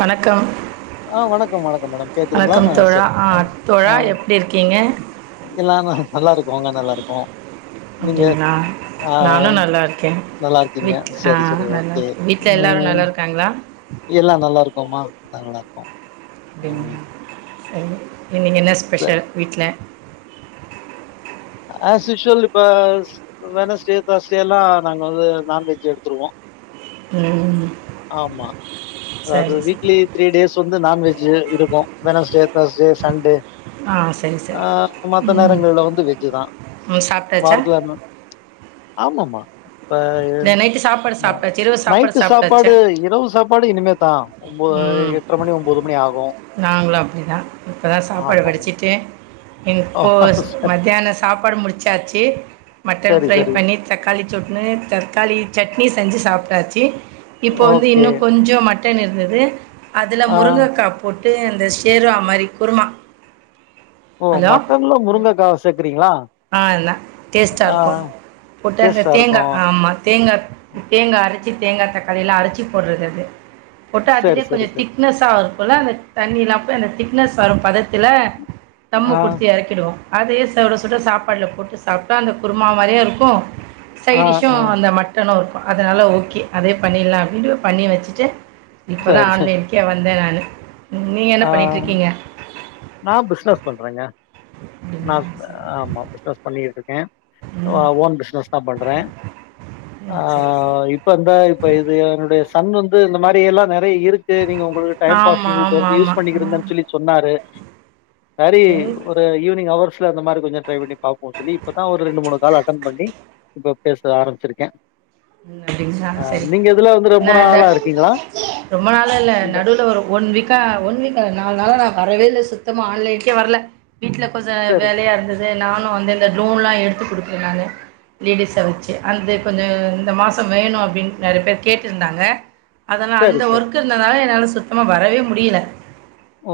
வணக்கம் ஆ வணக்கம் வணக்கம் மேடம் கேக்குதுங்களா? வணக்கம் ஆ தோழா சரி. ஆ ஆ தோழா எப்டி இருக்கீங்க எல்லா நல்லா இருக்கோ அங்க நல்லா இருக்கோ அப்டிங்ளா நானு நல்லா இருக்கே நல்லா இருக்கீங்க. வீட் ஆ சரி, சரி நல்லா ஓகே. இருக் வீட்ல எல்லாரு நல்லா இருக்காங்களா எல்லா நல்லா இருக்கோமா நல்லா இருக்கோ அப்டிங்களா சரி இன்னிக்கு என்ன சரி ஸ்பெஷல் வீட்ல அஸ் யூஷுவல் இப்ப வெனஸ்டே தேஸ்டேல்லா நாங்க வந்து நான்வெஜ் எடுத்துருவோ ம் ஆமா அது சரி சரி வீக்லி த்ரீ டேஸ் வந்து நான்வெஜ் இ இருக்கு வெனஸ்டே தேர்ஸ்டே சண்டே ஆ சரி ஆ சரி மத்த ம் நேரங்கள்ல வந்து வெஜ்ஜுதா ம் சாப்பிட்டாச்சா வாரத்துல ரெண் நாள் ஆமாமா இப்ப இல்லை நைட்டு சாப்பாடு ந சாப்பிட்டாச்சு இரவு சாப்பாடு நைட்டு சாப் சாப்பிட்டாச்சா இப்ப இரவு சாப்பாடு இனிமேதா ஒம்ப எட்ர மணி ஒம்போது மணி ஆகு நாங்களு அப்டி தா இப்போ தா சாப்பாடு ஆமாமா வடிச்சிட்டு ஓ இப்போ ஸ் மத்தியான சாப்பாடு முடிச்சாச்சு மட்டன் சரி ஃப்ரை சரி பண்ணி தக்காளி சொட்னு தக்காளி சட்னி செஞ்சு சாப்டாச்சி இப்போ வந்து ஓகே இன்னு கொஞ்சோ மட் டன் இருந்தது அதுல ஆ முருங்ககா போட்டு இந்த சேருவா மாரி குருமா ஓ ஹலோ மட்டன்ல முருங்ககா சேக்கிறீங்களா ஆ னா டேஸ்ட்டா இருக்கு போட்டு அந்த டேஸ்ட்டா தேங்கா இருக்கும். ஆமா தேங்கா தேங்கா அரச்சி தேங்கா தக்காளிலா அரச்சி போறது அது போட்டு சரி, அதுலேயே கொஞ்ச சரி, சரி. திக்னஸ்ஸா வரு போல அந்த தண்ணில்லா போய் அந்த திக்னஸ் வரு பதத்தில தம்மு ஆ, குடுத்து எறக் கிறோ அதயே சுட சுட சாப்பாடுல போட்டு சாப்ட்டா அந்த குருமா மாரியே இருக்கு ஆ, சைடிஷுயு ஆ. அந்த மட் டனு இருக்கு அதனால ஓகே அதே பண்ணிலா அப்டின்ட்டு பண்ணி வச்சுட்டு இப்போ தா சரி, சரி. ஆன்லைன் கே வந்தே நானு நீங்க என்ன ஆ பண்ணிட்ருக்கீங்க நா பிஸ்னஸ் பண்றேங்க நா அப்டிங்களா அ சரி ஆமா பிசினஸ் பண்ணிகிட்டு இருக்கே அ ம் ஓன் பிசினஸ் தா பண்றே ஆ ம் சரி சரி இப் இப்ப இந்த இப்ப இது என்னுடைய சன் வந்து இந்த மாரி எல்லா நெறைய இருக்கு நீங்க உங்களுக்கு டைம் ஆமா பாசிங் இது ஆமா வந் யூஸ் ஆமா ஆ பண்ணிக்கிருங்கன்னு சொல்லி சொன்னாரு சரி எங் ஒரு இந்த ஈவினிங் ஹவர்ஸ்ல இந்த மாரி கெஞ்சோ ட்ரை பண்ணி பாப்போ சொல்லி இப்பதா ஒரு ரெண்டு மூணு கால் அட்டன் பண்ணி இப்ப பேச ஆரம்பிச்சிருக்கே அப்டிங்களா ஆ சரி நீங்க இதுல வந்து ரொம்ப நா இத நாளா இருக்கீங்களா ரொம்ப நாளா இல்ல இந்த நடுல ஒரு ஒன் வீக் க்கா ஒன் வீக்கா நாலு நாளா நா வரவே இல்ல சுத்தமா ஆன்லைனுக்கே வரல வீட்ல கொஞ்சோ சரி வேலயாருந்தது து நானு வந்து இந்த ட்ரோன்லா எடுத்து குடுப்பே நானு லேடிஸ வச்சு அந்து இப்ப இந்த இந்த மாசம் வேணு அப்பிடின் நெறைய பேர் கேட்டிருந்தாங்க அதனா சரி அந்த ஒர்க் சரி ஒர்க் இருந்தனால என்னால சுத்தமா வரவே முடியல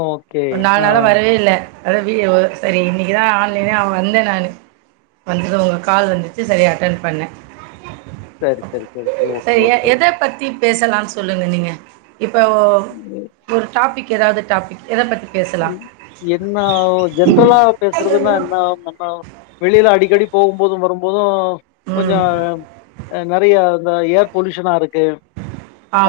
ஓகே ஒரு நாலு ஆ நாளா வரவே இல்ல அத வீ ஒ செரி இன்னக்கிதா ஆன்லைனே அவ வந்தே நானு வந்தது ஒங்க கால் வந்துச்சு செரி அட்டன் பண்ணே சரி சரி சரி சரி ஓகே செரி எ ஓகே ஓகே எத பத்தி பேசலான் சொல்லுங்க நீங்க இப்போ ஓ இவ்வே ஒரு டாபிக் எதாவது டாபிக் எத பத்தி பேச ம் என்னா ஒ ஜென்ரலா பேசுறதுன்னா என்னா மன்னாவ் வெளில அடிக்கடி போகுபோது வருபோது கொஞ்சோ ம் அ நெறைய இந்த ஏர் பொலியுஷனா இருக்கு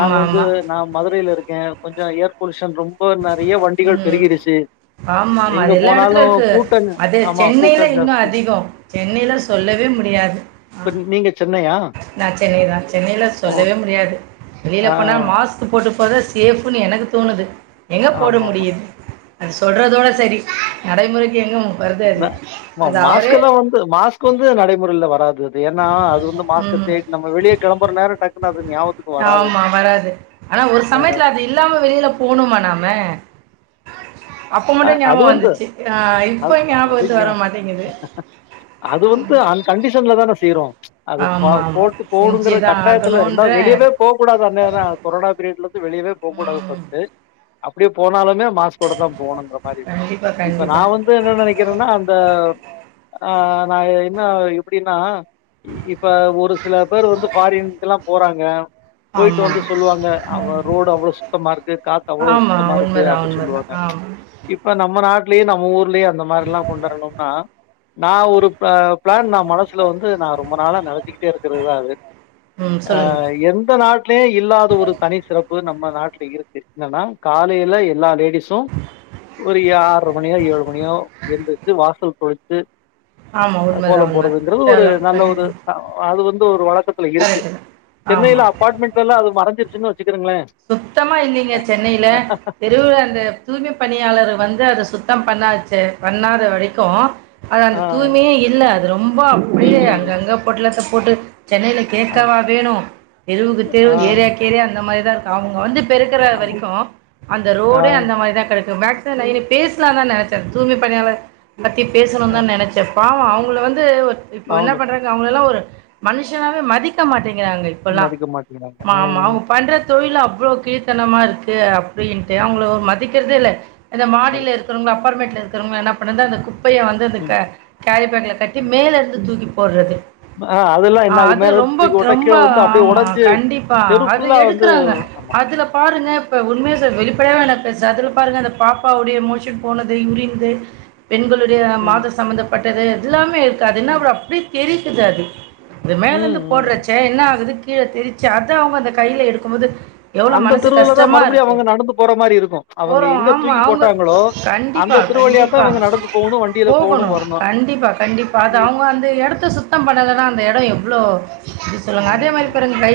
நாங்க வந்து ஆமா நா மதுரைல இருக்கே கொஞ்சோ ஏர் பொலுயுஷன் ரொம்ப நெறைய வண்டிகள் பெருகிருச்சு ஆமாமா எங்க அது எல்லா போனாலு எடத்துலருக்கு கூட்ட அது ஆமா கூட்ட சென்னைல இன்னு ஜாஸ்தி அதிகோ சென்னைல சொல்லவே முடியாது ஆ இப்ப நி நீங்க சென்னையா நா சென்னை தா சென்னைல ஓ சொல்லவே முடியாது வெளில ஆ போனா மாஸ் சு போட்டு போறதா சேஃப்ன்னு எனக்கு தோணுது எங்க போட ஆமாமா முடியுது அது சொல்றதோட செரி நடைமுறைக்கு எங்கும் வருது அது அத அவரே து மாஸ்க்கு வந்து நடைமுறைல வராது அது ஏனா அது வந்து மாஸ்க் ம் தேடி நம் ம வெளிய கெளம்புற நேரோ டக்குனு அது நியாவத்துக் ஆமா வராது ஆனா ஒரு வராது சமயத்துல அது இல்லாம வெளில போணோமா நாம அப்ப அ மட்டு அது ஞாபக வந்து வந்துச்சு அ அது இப்ப அது ஞாபகத்து வர ஞா மாட்டேங்குது அது வந்து அந் கண்டிஷன்லதான செய்றோ அது ப ஆமா, ஆமா. போட்டு போடுங்குற செஞ்சுதான் கட்டாயத்துல ஆகணுன்ற ரெண்டாவ வெளியவே போக்கூடாது அந்நேரம் கொரோனா பீரியட்லந்து வெளியவே போக்கூடாது ம். ஃபஸ்ட்டு அப்பிடியே போனாலுேமே மாஸ்க் கோடதா போணுங்கறமாரி கண்டிப்பா, இப்ப நா கண்டிப்பா. வந் து என்ன நெனக்கிறன்னா அந்த அ நா என்ன எப்டினா இ இப்ப ஒரு சில பேரு வந்து ஃபாரின்க்லா போறாங்க போயிட்டு ஆமா. வந்து சொல்லுவாங்க அவுங்க ரோடு அவ்வளோ சுத்தமாருக்கு காத்து அவ்ளோ ஆமா. சுத்தமாருக்கு உண்மதான், அப்டி உண்மதான். சொல்லுவாங்க ஆமா. இப்ப நம்ம நாட்லயு நம்ம ஊர்லயு அந்த மாரிலா கொண்டுவரணும்னா நா ஒரு ப ப்ளான் நா மனசுல வந்து நா ரொம்ப நாளா நெனச்சிக்கிட்டேருக்கறதுதா அது ம். அ சொல்லுங்க. எந்த நாட் டிலயு இல்லாத ஒரு தனி சிறப்பு நம்ம நாட்ல இருக்கு என்னன்னா காலைல எல்லா லேடிஸும் ஒரு யா ஆறுர மணியோ ஏழு மணியோ எந்துச்சு வாசல் தொழுச்சு ஆமா. உண்மதான், கோலம் உண்ம. போறதுங்கறது ஒரு நல்ல ஒரு அது வந்து ஒரு வழக்கத் துல இருக்கு கரெக்ட்டு தான். ஆமா. சென்னைல அபார்ட்மெண்ட்ல எல்லா அது மறஞ்சிருச்சினு வச்சுக்கிருங்களே சுத்தமா இல்லிங்க சென்னைல தெ ருவுல அந்த தூய்மைப் பணியாளரு வந்து அத சுத்தம் பண்ணாச்சே பண்ணாத வரைக்கு அது ஆ அந்த தூய்மையே இல்ல அது ரொம்ப அப்பிடியே இல்லைங்க இல்லை அங்கங்க பொட்லத்த போட்டு சென்னைல ஆ கேக்கவா வேணு தெருவுக்கு ஆ தெருவு ஏரியாக்கேரியா அந்த மாரிதாருக் அவுங்க வந்து பெருக்கற ஆமாம் வரைக்கும் அந்த ஆ ரோடே அந்த மாரிதா கெடக்கு மேக்ஸ் நா இத பேசலாந்தா நெனச்ச தூய்மை பணியாளர் பத்தி ஆ பேசணுனுதா நெனச்ச பாவோ அவுங்கள வந்து இப்போ இன்ன அவங்க பண்றாங்க அவுங்களல்லா ஒரு மனுஷனாவே மதிக்க மாட்டேங்கிறாங்க இப்பல்லா மதிக்க மாட்டேங்கிறாங்க மா மா ம் அவுங்க பண்றது தொழில் அவ்ளோ கீழத்தனமாருக்கு அப்டின்ட்டு அவுங்கள ஒரு மதிக்கிறதேல்ல இந்த மதி மாடிலரு க்குறவுங்கலா அப்பார்ட்மெண்ட்ல இருக்றவுங்க என்ன பண்ணது அந்த குப்பைய வந்து அந்த ம் க கேரி பேக்ல கட்டி ம் மேலே இருந்து தூக்கி போடுறது ஆ அதெல்லாம் ஆ என்ன ஆகும் அது மேலே இருந்து ரொம்ப தூக்கி போட்டால் ரொம்ப கீழே வந்து அப்படியே ஆமா உடஞ்சி கண்டிப்பா தெரு அது ஃபுல்லாக வந்து எடுக்குறாங்க ஆமாம் அதுல பாருங்க இப்ப உண்மைய வெளிப்படையாவே வேணா பேசுற அதுல பாருங்க அந்த பாப்பா உடைய மோஷன் போனது யூரின் இது பெண்களுடைய ம் மாதம் சம்பமந்தப்பட்டது எல்லாமே இருக்கு அது என்னா ம் அப்றோ அப்டியே தெறிக்குது அது இது மேல ம் இருந்து ம் போடுறச்சே என்ன ஆகுது கீழ தெறிச்சு அதா அவங்க அந்த கையில எடுக்கும்போது எவ்வளோ அந்த மனசு தெருவில் தான் கஷ்டமா மறுபடியும் இருக்கு, அவங்க நடந்து போகிற மாதிரி இருக்கும் அவங்க போறோம் எங்கே ஆமா தூக்கி அவங்க போட்டாங்களோ கண்டிப்பா அந்த தெரு வழியாக தான் கண்டிப்பா இவங்க நடந்து போகணும் வண்டியில் போகணு போகணும் வரணும் கண்டிப்பா கண்டிப்பா அது இ அவங்க அந்த எடத்த சுத் தம் பண்ணலைன்னா அந்த எடம் எவ்ளோ அப்படி சொல்லுங்க அதே ம் மாரி ம் பாருங் க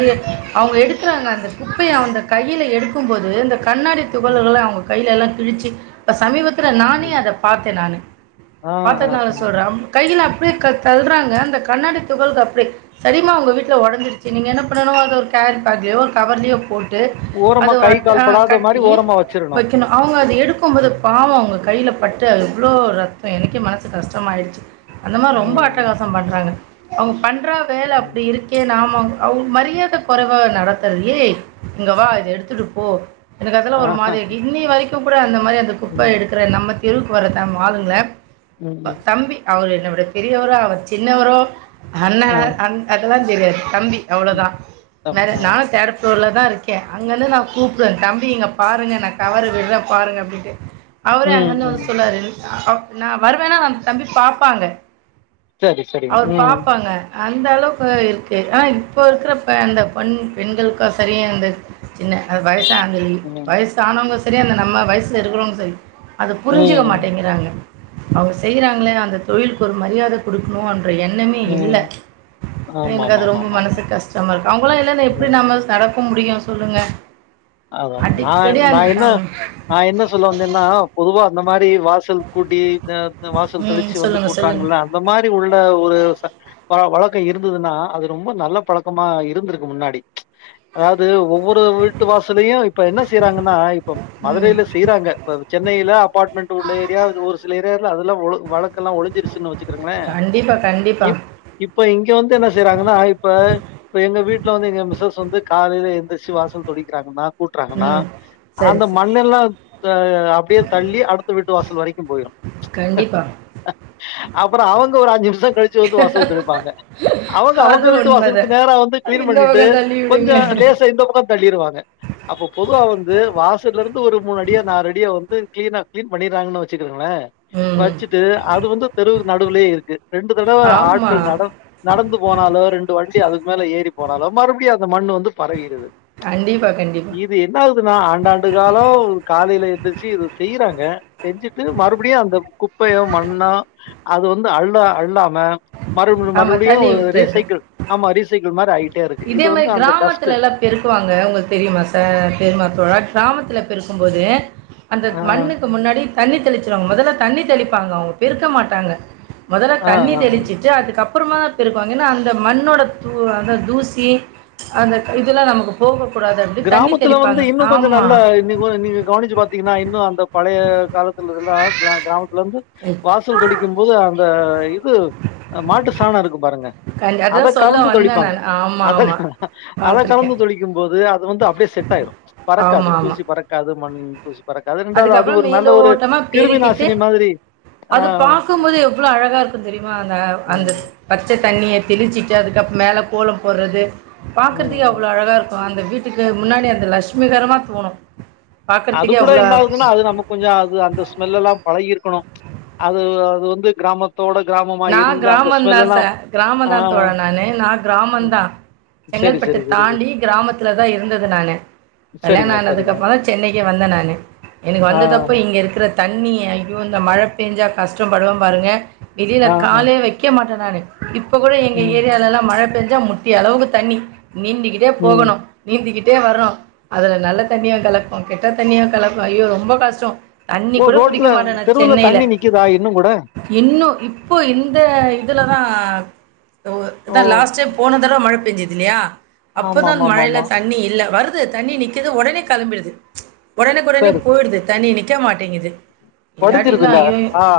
அவங்க எடுக்குறாங்க அந்த குப்பை அந்த கையில எடுக்கும்போது இந்த கண்ணாடி ம் துகள்கள்லா அவங்க கையில எல்லா கிழச்சு இப்போ சமீபத்தில் ஐ நானே அத பாத்தே நானு ஆ ஆ பாத்ததுனால ஆ சொல்றே கையில அப்டியே க தள்ளுறாங்க அந்த கண்ணாடி துகள்க அப்டியே சரிம்மா உங்க வீட்ல ஒடஞ்சிருச்சு நீங்க என்ன பண்ணனு அது ஒரு கேரி பேக்லயோ ஒரு கவர்லயோ போட் டு அத ஓரமா ஒரு கை அட்ட அ கால் படாத மாரி கட்டி ஓரமா வச்சிரணு வைக்கனு அவங்க அது எடுக்கும் போது பாவம் அவங்க கையில பட்டு எவ்வளோ ரத்தம் எனக்கே மனசு கஷ்டமாயிடுச்சு அந்த மாரி ரொம்ப ம் ம் அட்டகாசம் பண்றாங்க அவங்க பண்றா வேல ம் அப்டி இருக் கே நாம அவங்களுக்கு மரியாதை கொறைவா நடத்துறது ஏ இங்கவா இத எடுத்துட்டு போ எனக்கு அதெல்லா ஒரு ஆஹா மாரி இருக்கு இன்னி வரைக்கு கூட அந்த மாரி அந்த குப்பை ம் எடு க்கிற நம்ம தெருவுக்கு வர ஆளுங்க ம் ம் தம்பி அவர் என்னோட பெரியவரோ அவர் சின்னவரோ அண்ண ஆ அ அதெல்லா தெரியாது தம்பி ம் அவ்வளோதா அப் மேல ஆ நானு தேர்டு ஃப்ளோர்லதா இருக்கே அங்கருந்து நா கூப்பிடுவே தம்பி இங்க பாருங்க நா கவரு விடுற பாருங்க அப்படின்ட்டு அவரே ம் அங்கந்து வந்து ம் சொல்லாரு நான் வருவேன்னா அந்த தம்பி பாப்பாங்க சரி சரி அவரு ம் பாப்பாங்க அந்த அளவுக்கு இருக்கு ஆ இப்போ இருக்கிறப்ப அந்த பண் பெண்களுக்க சரியாக இருந்துச்சு சின்ன அது வயச ஆங்கி ம் வயசு ஆனவங்க சரி அந்த நம்ம வயசுல இருக்கறவங்க சரி அத புரிஞ்சுக்க ம் ம் மாட்டேங்கறாங்க அவங்க செய்யறாங்களே அந்த தொழிலுக்கு ஒரு மரியாத குடுக்கணுன்ற எண்ணமே இல்ல ம் எனக்கு அது ரொம்ப ஆமாமாமாமாமா மனசு கஷ்டமா இருக்கும் அவங்க உள இல்லன்னு எப்படி ம் நம்ம சரக்க முடியு சொல்லுங்க அதாதா நா அடிக்கடி நா அந்த என்ன அவங்க நா என்ன சொல்ல வந்தேன்னா பொதுவா அந்த மாரி வாசல் கூட்டி வாசல் ம். தெளிச்சு வந்து சொல்லுங்க, சொல்லுங்க. கூட்றாங்கல்ல அந்த மாரி உள்ள ஒரு ஆ வழக்கோ இருந்துன்னா அது ரொம்ப நல்ல பழக்கமா இருந்துருக்கு முன்னாடி அதாவது ஒவ்வொரு வீட்டு வாசலையும் இப்ப என்ன செய்யறாங்கன்னா இப்ப ம். மதுரையில செய்யறாங்க இப்ப சென்னையில அபார்ட்மெண்ட் உள்ள ஏரியா அது ஒரு சில ஏரியா அதல்லாம் வழக்கெல்லா ஒழஞ்சிருச்சு வச்சு இருங்களேன் கண்டிப்பா, கண்டிப்பா. இப்ப இங்க வந்து என்ன செய்றாங்கன்னா இப்ப இப்ப எங்க வீட்டுல வந்து எங்க மிசஸ் வந்து காலில எந்துருச்சு வாசல் தொளி இருங்கன்னா கூட்டுறாங்கன்னா ம். சரி, அந்த சரி. மண்ணெல்லா அ அப்டியே தள்ளி அடுத்த வீட்டு வாசல் வரைக்கு போயிடு கண்டிப்பா அப்றோ அவங்க ஒரு அஞ்சு நிம்ஷோ கழிச்சு வந்து வாசல் தெளிப்பாங்க அவங்க அவங்க அது வீட்டு உண்மதா. வாசலுக்கு நேரா வந்து கிளீன் இந்த பண்ணிட்டு பக்கம் தள்ளி விடுங்க. கொஞ்சோ லேச இந்த பக்கோ தள்ளிருவாங்க அப்ப பொதுவா வந்து வாசல்ல இருந்து ஒரு மூணடியோ நாலு அடியோ வந்து கிளீனா கிளீன் பண்ணீறாங்கன்னு வெச்சுக்கங்களே ம் வச்சுட்டு அது வந்து தெருவு நடுவுலயே இருக்கு ரெண்டு தடவை ஆமா. ஆட்கள் நட நடந்து போனாலோ ரெண்டு வண்டி அதுக்கு மேல ஏறி போனாலோ மறுபடியும் அந்த மண்ணு வந்து பரகிருது கண்டிப்பா கண்டிப் இது என்னாகுதுனா ஆண்டாண்டு காலோ காலையில எந்திச்சு இது செய்யறாங்க செஞ்சுட்டு மறுபடியு அந்த குப்பையு மண்ணா அது வந்து அள்ள அள்ளாம மறுபடியு ஆமா, மறுபடியு தள்ளி ஒரு விட்டது. ரீசைக்கிள் ஆமா ரீசைக்கிள் மாரி ஆயி இதே மாரி கிராமத்துலல்லா பெருக்குவாங்க உங்களுக்கு தெரியுமா சார் தெரியமாத்தோடா கிராமத்துல பெருக்கும்போது அந்த ஆ, மண்ணுக்கு முன்னாடி தண்ணி தெளிச்சிருவாங்க மொதல்ல தண்ணி தெளிப்பாங்க அவங்க பெருக்க மாட்டாங்க மொதல்ல ஆ, தண்ணி ஆ, ஆ. தெளிச்சிட்டு அதுக்கப்புறமா தா பெருக்குவாங்க என்னா அந்த மண்ணோட தூ அ தூசு சி அந்த இதெல்லா நமக்கு போகக்கூடாது அப்படி தண்ணி தெளிப்பாங்க ஆமா நீங்கோட நீங்க கவனிச்சு பாத்தீங்கன்னா இன்னு அந்த பழைய காலத்தில்லலா கிராமத் ல வந்து வாசல் தொழிக்கும்போது அந்த இது மாட்டு சாணோ இருக்கு பாருங்க கண்டி அத அதான் சொல்ல கலந்து வந்தேன் தொளிப்பாங்க நான் ஆமா, அத ஆமா. அத கலந்து பாத்துருக்கேன். தொளிக்கும்போது அத ரொம்ப அப்டியே செட் ஆயிடோ பறக்காது ஆமா, ஆமா. தூசி பறக்காது மண் தூசி பறக்காது ரெண்டாவது அது அதுக்கப்புறம் ஒரு நல்ல ஒரு மேலோட்டமா கிருமி பெருக்கிட்டு, நாசினி மாதிரி அது ஆஹ் பாக்கும்போது எவ்ளோ அழகா இருக்கு தெரியுமாங்க அந்த உம் பச்ச தண்ணிய தெளிச்சிட்டு அதுக்கு அப் மேலே கோலோம் போடறது உம் பாக்கறதுக்கே உம். அவ்ளோ அழகா இருக்கு அந்த வீட்டுக்கு முன்னாடி அந்த லகஷ்மிகரமா தோணு அது கூட என்ன ஆகுதுன்னா அது நமக்கு கொஞ்சோ அது அந்த ஸ்மெல்ல எல்லா பழகிருக்கணு அது அது வந்து கிராமத் நா கிராமோந்தா சார் கிராமோந்தா தோழ ஆஹ் நானு நா கிராமந்தா சரி செங்கல்பட்டு சரி சரி சரி தாண்டி கிராமத்துலதா இருந்தது நானு கல்யான சரிங்க சரிங்க ஆனதுக்கப்றோ செ சென்னைக்கு வந்தே நானு எனக்கு ஆ வந்த தப்ப இங்க இருக்கிற தண்ணி ஐயோ இந்த மழ பேஞ்சா கஷ்டப்படுவே பாருங்க வெளில ஆ ஆ காலே வைக்க மாட்டே நானு இப்ப கூட எங்க ம் ஏரியாலல்லா மழ பேஞ்சா முட்டியளவுக்கு தண்ணி நீந்திக்கிட்டே ம் போகணு நீந்திக்கிட்டே வரோ அதுல நல்ல தண்ணியா கலப்போ கெட்ட தண்ணியா கலக்கோ ஐயோ ரொம்ப கஷ்டோ தண்ணி ஓ கூட ரோட்ல புடிக்க மாட்டே நா தெருவுல சென்னைல தண்ணி நிக்குதா இன்னு கூட இன்னு இப்போ இந்த இதுலதா ஓ லாஸ்ட் டைம் போனது தடவ மழ பெயஞ்சது இல்லையா ஆமா அப்போதா ஆமா அந்த ஆமா மழல ஆமா தண் ணி இல்ல வருது தண்ணி நிக்குது ஒடனே கெளம்பிடுது ஒடனேக் ஒடனே சரி சரி போய்டுது தண்ணி நிக்க மாட்டேங்குது இல்லாட்டிலா வடிஞ்சிருதுல்ல ஐயயோ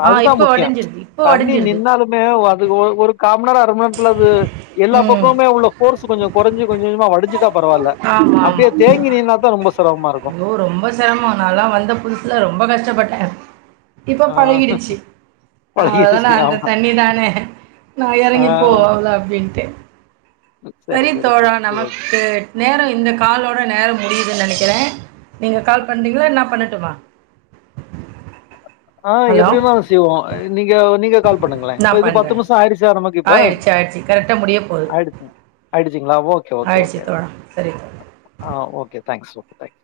ஆ அதுதா இப்ப முக்கியோ வடஞ்சிருது தண்ணி நின்னாலுமே ஒ அது ஒ ஒரு கா மண் நேரோ அர மண் நேரோ த்ல அது எல்லா ம் பக்கமுமே உள்ள போர்ஸ் கொஞ்சோ கொறைஞ்சு கொஞ்ச கொஞ்சமா வடிஞ்சுட்டா பரவால்ல ஆமா அப்டியே ஆமா தேங்கி நீன்னாதா ரொம்ப சிரமமா இருக்கு ஐயோ ரொம்ப செரமோ நாலா வந்த புதுசுல ரொம்ப கஷ்டப்பட்டே இப்போ ஆ பழகிடுச்சு அவ்ளதானே பழகிருச்சு அந்த ஆமா தண்ணி தானே நா ஆ எறங்கிப்போல அப்டின்டே சரி தோழா நமக்கு நேரோ இந்த காலோட நேரோ முடியுதுன்னு நெனைக்குறே நீங்க கால் பண்றீங்ளா நா பண்ணட்டுமா ஆ ஹலோ எப்டின்னா அதா செய்வோ நீங்க நீங்க கால் பண்ணுங்ளே நா இப்ப இது பண்றே பத்து நிமிஷோ ஆயிடுச்சா நமக்கு ஆ ஆயிடுச்சு ஆயிடுச்சு கரெக்டா முடிய போது ஆயடுச்சு ஆயிடுச்சுங்களா ஓகே ஓகே ஆயிடுச்சு ஓகே தோழா சரி தோழா ஆ ஓகே தேங்க்ஸ் ஓகே தேங்க்ஸ்